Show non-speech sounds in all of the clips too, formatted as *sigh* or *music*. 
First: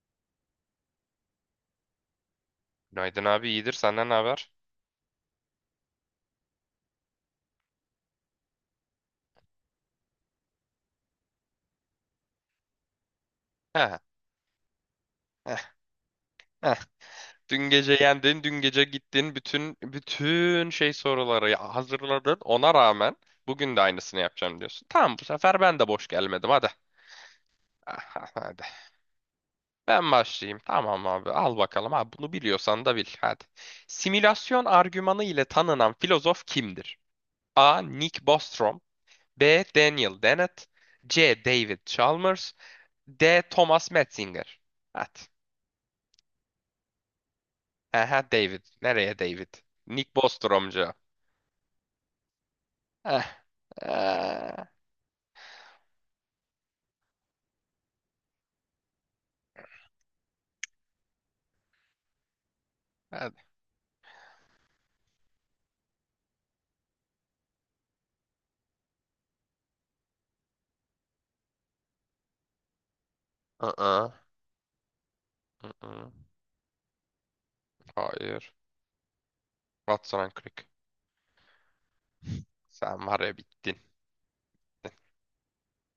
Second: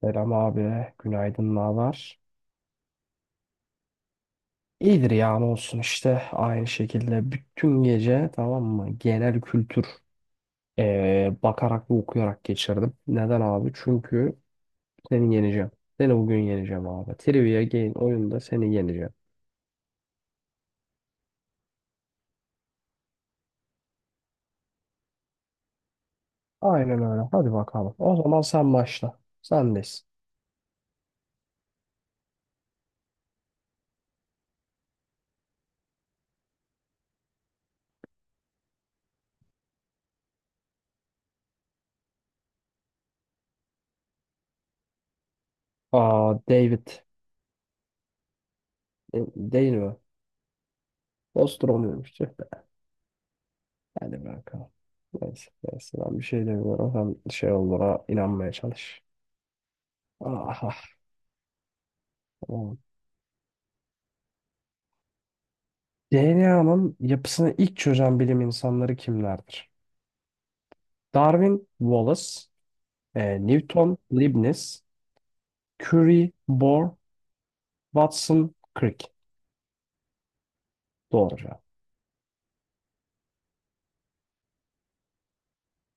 Selam abi, günaydın, ne var? Günaydın abi, iyidir, senden ne haber? İyidir ya ne olsun işte aynı şekilde bütün gece tamam mı genel kültür bakarak ve okuyarak geçirdim. Neden abi? Heh, Çünkü seni heh, yeneceğim. Seni bugün heh. yeneceğim abi. Trivia Dün game gece oyunda yendin, dün seni gece yeneceğim. gittin, bütün şey hazırladın. Ona rağmen bugün de aynısını yapacağım diyorsun. Tamam, bu sefer ben de boş gelmedim, hadi. Aynen öyle. Hadi bakalım. O zaman Hadi. sen başla. Sendeyiz. Ben başlayayım. Tamam abi, al bakalım. Abi, bunu biliyorsan da bil. Hadi. Simülasyon argümanı ile tanınan filozof kimdir? A. Nick Bostrom, B. Daniel Dennett, C. David Chalmers, D. Thomas Metzinger. Hadi. Aa David. Aha, David. Nereye E, David? değil mi? Nick Bostromcu. Nostromo'ymuş. Tüh be. Eh. Hadi Eh. bakalım. Neyse, neyse ben bir şey demiyorum. Sen şey olduğuna inanmaya çalış. Ah, ah. Hadi. DNA'nın yapısını ilk çözen bilim insanları kimlerdir? Darwin, Wallace, Newton, Aa. Leibniz, Aa. Curie, Bohr, Hayır. Watson, Crick. Watson and Crick. Doğru cevap. Sen var ya, bittin.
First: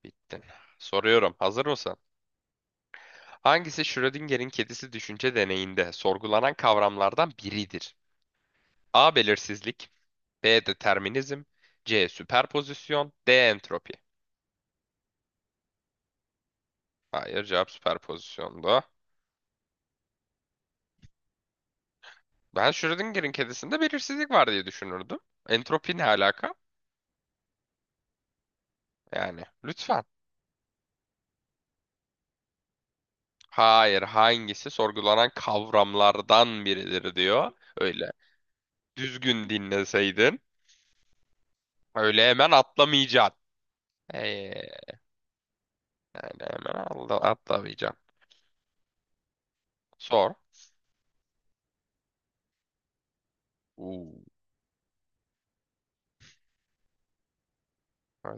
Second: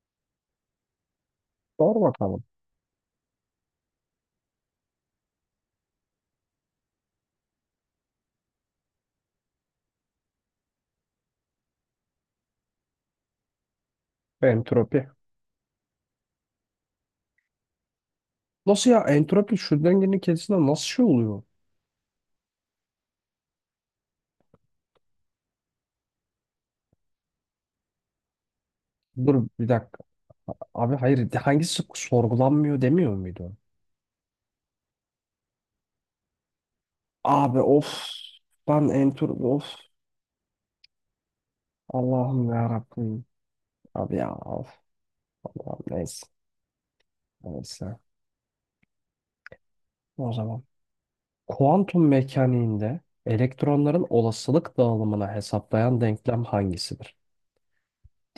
Bittin. Soruyorum. Hazır mısın? Doğru bakalım. Hangisi Schrödinger'in kedisi düşünce deneyinde sorgulanan kavramlardan biridir? A. Belirsizlik. B. Determinizm. C. Süperpozisyon. D. Entropi. Entropi. Hayır, cevap süperpozisyondu. Nasıl ya entropi şu dengenin kendisinde nasıl şey oluyor? Ben Schrödinger'in kedisinde belirsizlik var diye düşünürdüm. Entropi ne alaka? Yani Dur bir dakika. lütfen. Abi hayır hangisi sorgulanmıyor demiyor muydu? Hayır, hangisi sorgulanan kavramlardan biridir diyor. Abi of. Öyle. Ben entropi Düzgün of. dinleseydin. Öyle Allah'ım hemen ya Rabbim. atlamayacaksın. Abi ya Ee, of. Allah'ım neyse. Yani hemen atla, Neyse. atlamayacaksın. O Sor. zaman. Kuantum mekaniğinde elektronların Uuu. olasılık dağılımını hesaplayan denklem hangisidir?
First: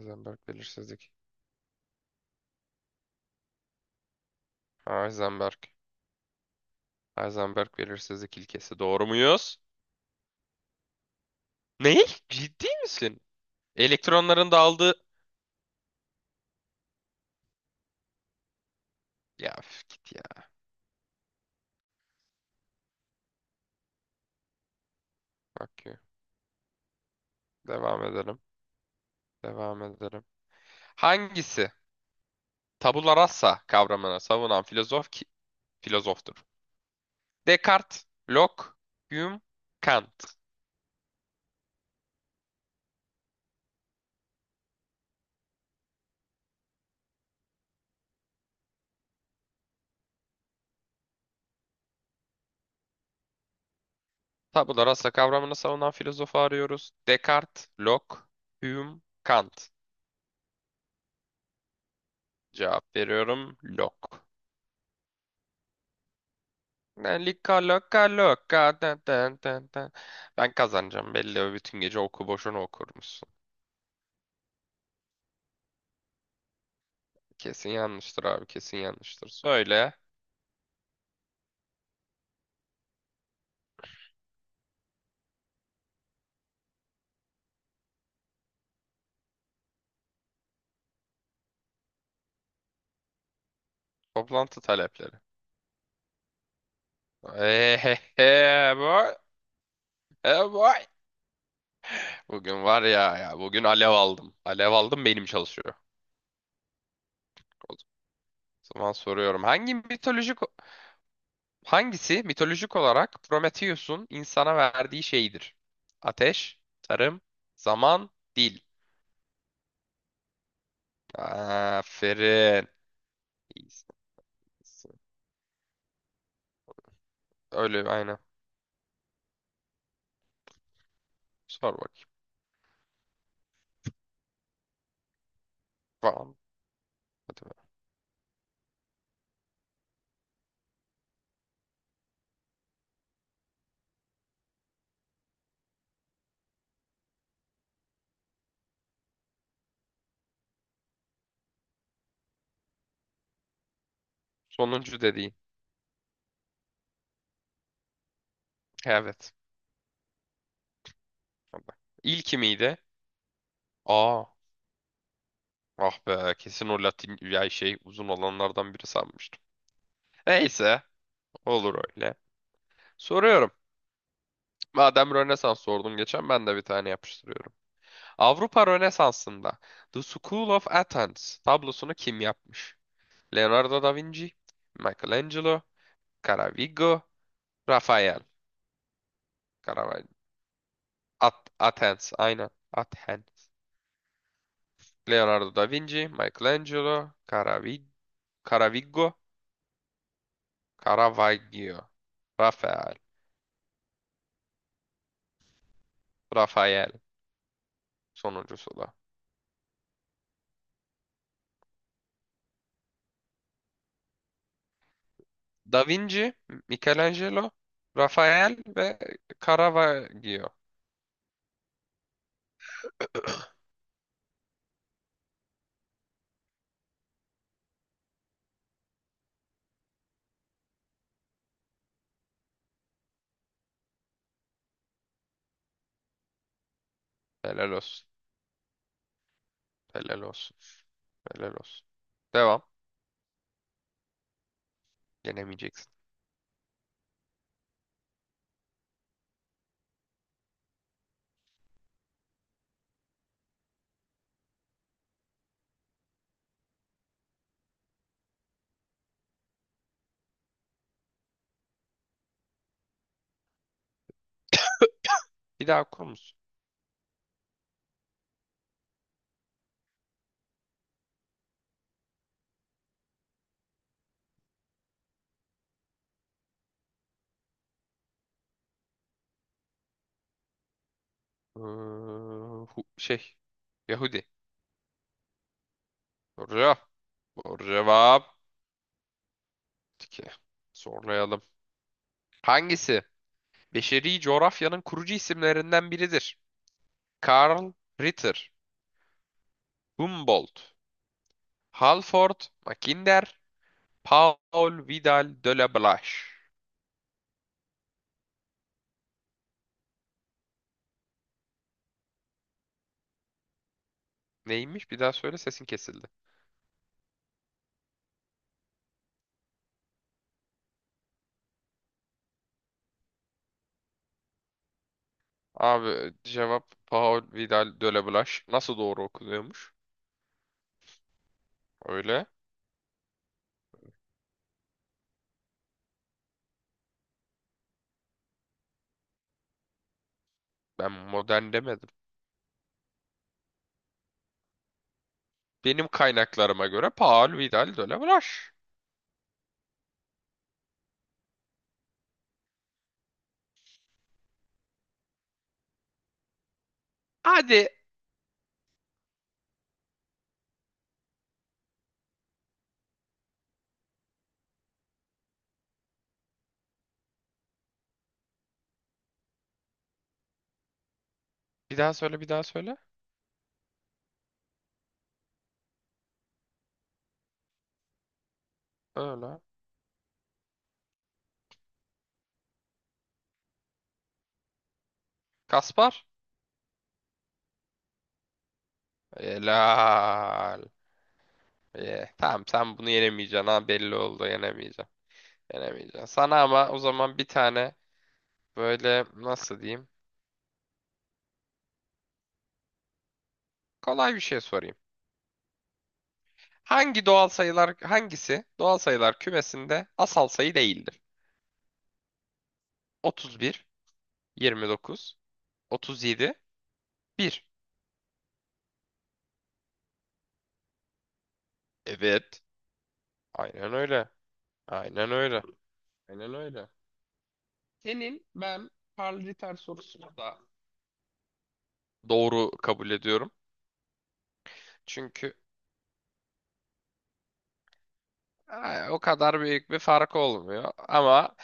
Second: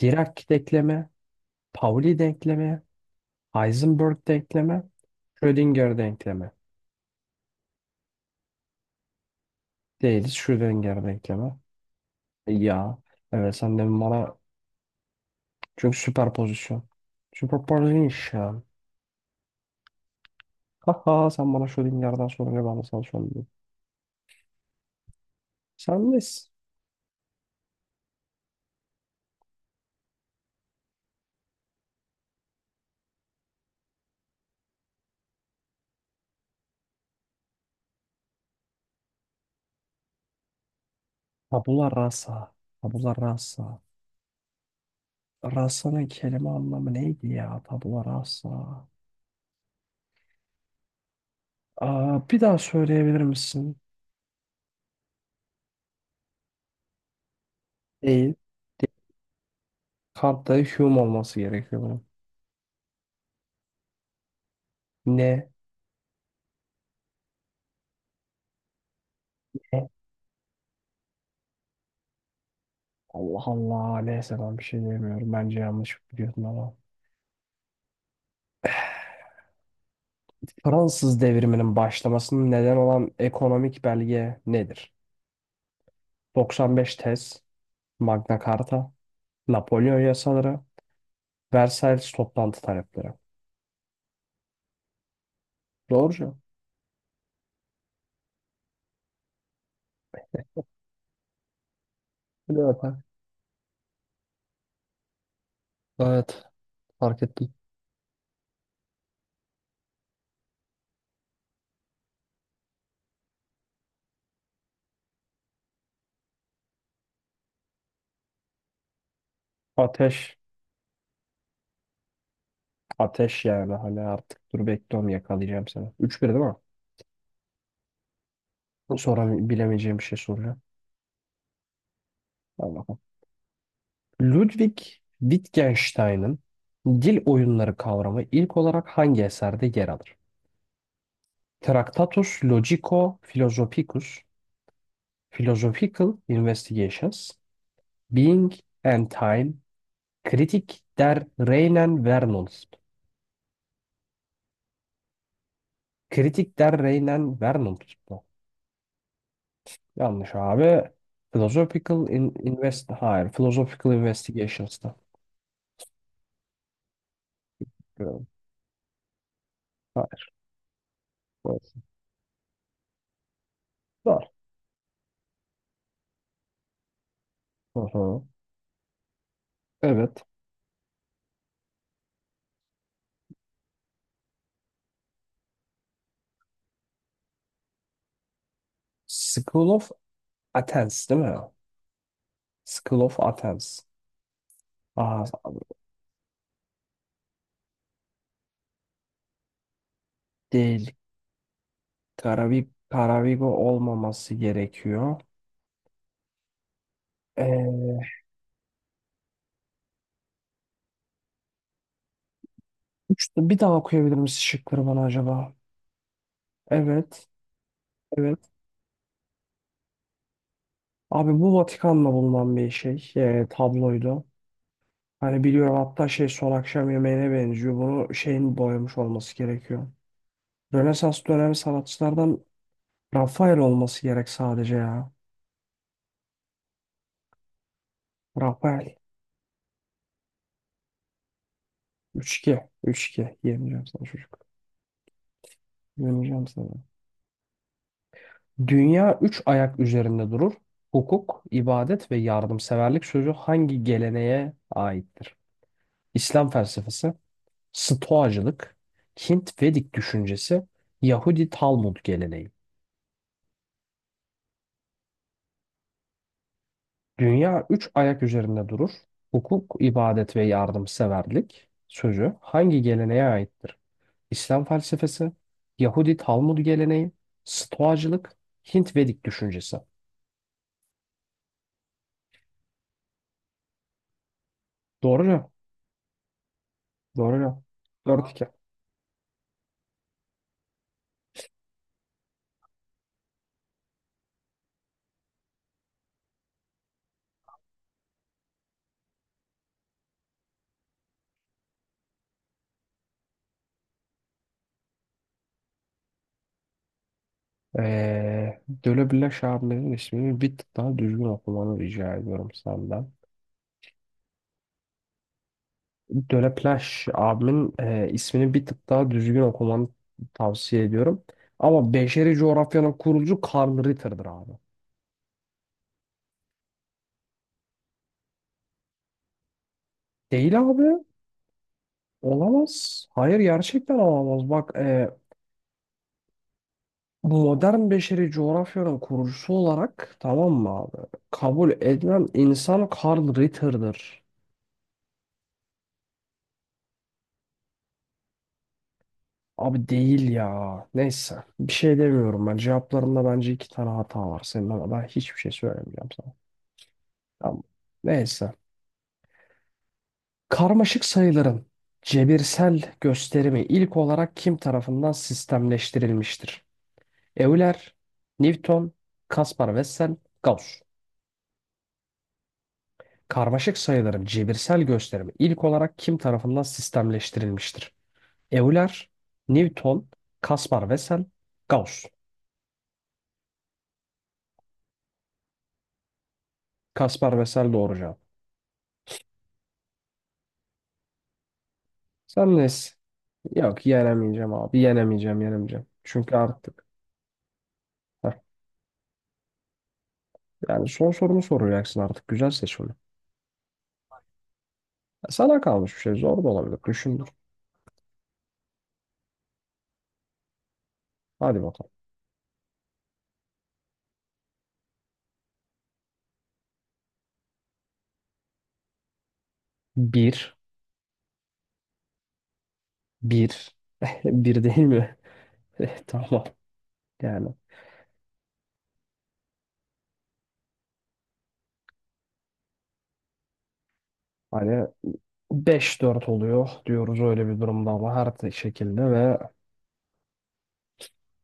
Dirac denklemi, belirsizlik. Pauli denklemi, Heisenberg denklemi, Heisenberg. Schrödinger denklemi. Heisenberg belirsizlik ilkesi. Doğru muyuz? Değiliz Schrödinger denklemi. Ne? Ciddi Ya misin? evet sen de bana Elektronların dağıldığı... çünkü süperpozisyon. Süperpozisyon. Ya üf, git ya. Haha sen bana Schrödinger'den sorunca ben de sana sorayım. Bak, Sen nesin? devam edelim. Devam edelim. Hangisi? Tabula rasa kavramını savunan filozoftur. Descartes, Locke, Hume, Kant. Tabula rasa. Tabula rasa. Rasa'nın kelime anlamı neydi ya? Tabula rasa. Aa, bir daha söyleyebilir misin? Tabula rasa kavramını savunan filozofu arıyoruz. Descartes, Locke, Değil. Hume, Kant. Kartta Hume olması gerekiyor bunun. Cevap veriyorum, Locke. Ne? Lika loka loka da da da Ne? da. Ben kazanacağım belli, bütün gece oku, boşuna okurmuşsun. Allah Allah. Neyse ben bir şey diyemiyorum. Bence yanlış biliyorsun ama. Kesin yanlıştır abi, kesin yanlıştır. Söyle Fransız devriminin başlamasının neden olan ekonomik belge nedir? 95 tez, Magna Carta, Napolyon yasaları, Versailles toplantı talepleri. toplantı talepleri. Doğru cevap. Ehehe boy. E boy. Hadi Bugün var bakalım. ya, ya bugün alev aldım. Alev aldım, benim çalışıyor. Evet. Fark ettim. O O zaman soruyorum. Hangisi mitolojik olarak Prometheus'un insana verdiği şeydir? Ateş, tarım, zaman, dil. Ateş. Aferin. Ateş yani. İyisin, Hani artık dur iyisin. bekliyorum yakalayacağım seni. Üç 1 değil mi? Öyle, aynen. Sonra bilemeyeceğim bir şey soracağım. Sor bakayım. Hadi bakalım. Ludwig Tamam. Wittgenstein'ın dil Hadi be. oyunları kavramı ilk olarak hangi eserde yer alır? Tractatus Logico-Philosophicus, Philosophical Investigations, Being and Time, Kritik der Reinen Vernunft. Sonuncu dediğin. Kritik der Reinen Vernunft bu. Evet. Yanlış abi. Hadi. Philosophical in İlki miydi? invest hayır, Philosophical Aa. Investigations'ta. Ah be. Kesin o Latin ya şey uzun olanlardan biri sanmıştım. Hayır. Neyse. Doğru. Olur öyle. Soruyorum. Doğru. Madem Rönesans sordun geçen, ben de bir tane yapıştırıyorum. Hı hı. Avrupa Rönesansı'nda The Evet. School of Athens tablosunu kim yapmış? Leonardo da Vinci, Michelangelo, Caravaggio, Rafael. School of Caravaggio. Athens değil mi? At Athens, aynen. School of Athens. Athens. Aa, Leonardo da Vinci, Michelangelo, Caravaggio, değil. Caravaggio, Karavik, Rafael. Karavigo olmaması gerekiyor. Rafael Ee, sonuncusu da. Bir daha okuyabilir misin şıkları bana acaba? Da Vinci, Evet. Michelangelo, Evet. Rafael ve Caravaggio. Abi bu Vatikan'la bulunan bir şey. Tabloydu. Hani biliyorum hatta şey son akşam yemeğine benziyor. Bunu şeyin boyamış olması gerekiyor. Rönesans dönemi sanatçılardan Rafael olması gerek sadece ya. Helal olsun. Rafael. Helal olsun. Helal olsun. Üç 2 Devam. üç 2 Yemeyeceğim sana çocuk. Yenemeyeceksin. Döneceğim sana. Dünya üç ayak üzerinde durur. Hukuk, ibadet ve yardımseverlik sözü hangi geleneğe aittir? İslam felsefesi, Stoacılık, Hint Vedik düşüncesi, Yahudi Talmud geleneği. Bir daha okur musun? Dünya üç ayak üzerinde durur. Hukuk, ibadet ve yardımseverlik sözü hangi geleneğe aittir? İslam felsefesi, Yahudi Talmud geleneği, Stoacılık, Hint Vedik düşüncesi. Ee, Şey. Yahudi. Doğru cevap. Doğru. Doğru cevap. Doğru 4 cevap. Peki. Zorlayalım. Hangisi? Beşeri coğrafyanın kurucu isimlerinden biridir. Karl Ritter, Humboldt, Halford, Mackinder, Paul Vidal de la Blache. Döleplaş abimin ismini bir tık daha düzgün okumanı rica ediyorum senden. Neymiş? Bir daha söyle, sesin kesildi. Döleplaş abimin ismini bir tık daha düzgün okumanı tavsiye ediyorum. Ama beşeri coğrafyanın kurucu Karl Ritter'dır abi. Abi, cevap Paul Vidal de la Blache. Nasıl doğru okunuyormuş? Değil abi. Öyle. Olamaz. Hayır gerçekten olamaz. Bak modern beşeri coğrafyanın kurucusu olarak tamam mı Ben abi? modern Kabul demedim. edilen insan Karl Ritter'dır. Benim kaynaklarıma göre Paul Vidal de Blas. Abi değil ya. Neyse. Bir şey demiyorum ben. Cevaplarında bence iki tane hata var. Senin ama ben hiçbir şey söylemeyeceğim sana. Tamam. Hadi. Neyse. Karmaşık sayıların cebirsel gösterimi ilk olarak kim tarafından sistemleştirilmiştir? Euler, Newton, Kaspar Wessel, Gauss. Bir daha söyle, bir daha söyle. Karmaşık sayıların cebirsel gösterimi ilk olarak kim tarafından sistemleştirilmiştir? Euler, Öyle. Newton, Kaspar Wessel, Gauss. Kaspar. Kaspar Wessel doğru cevap. Helal. Ye. Tamam, Sen sen bunu nesin? yenemeyeceksin ha, Yok belli oldu, yenemeyeceğim abi. yenemeyeceksin. Yenemeyeceğim, yenemeyeceğim. Yenemeyeceksin. Çünkü Sana ama o artık zaman bir tane heh, böyle, nasıl diyeyim? yani son sorumu soracaksın artık. Güzel seç onu. Kolay bir şey sorayım. Sana kalmış bir şey. Zor da olabilir. Düşündür. Hangisi doğal sayılar kümesinde asal sayı değildir? Hadi bakalım. 31, 29, 37, 1. Bir. Evet. Aynen Bir. öyle. *laughs* Bir değil Aynen mi? öyle. *laughs* Eh, Aynen tamam. öyle. Yani Senin ben paraliter sorusunu da doğru kabul ediyorum. hani Çünkü 5-4 oluyor diyoruz öyle bir durumda ama her o şekilde ve kadar büyük bir fark olmuyor. Ama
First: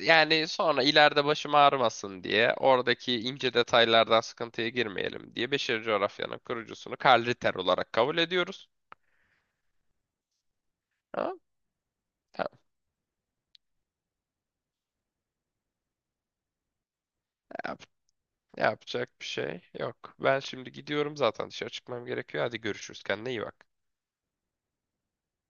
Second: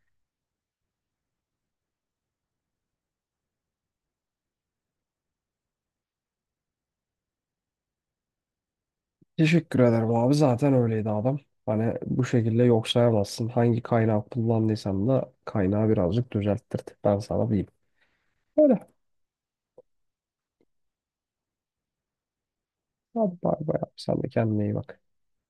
yani sonra ileride başım ağrımasın diye, oradaki ince detaylardan sıkıntıya girmeyelim diye Beşeri Coğrafya'nın kurucusunu Karl Ritter olarak kabul ediyoruz. teşekkür ederim abi. Zaten öyleydi Ha? adam. Hani bu Tamam. şekilde yok sayamazsın. Hangi kaynağı kullandıysan da kaynağı birazcık düzelttirdik. Ben sana diyeyim. Yap- Öyle. Yapacak bir şey yok. Ben şimdi gidiyorum, zaten dışarı çıkmam gerekiyor. Hadi görüşürüz. Kendine Hadi iyi bay bak. bay abi. Sen de kendine iyi bak.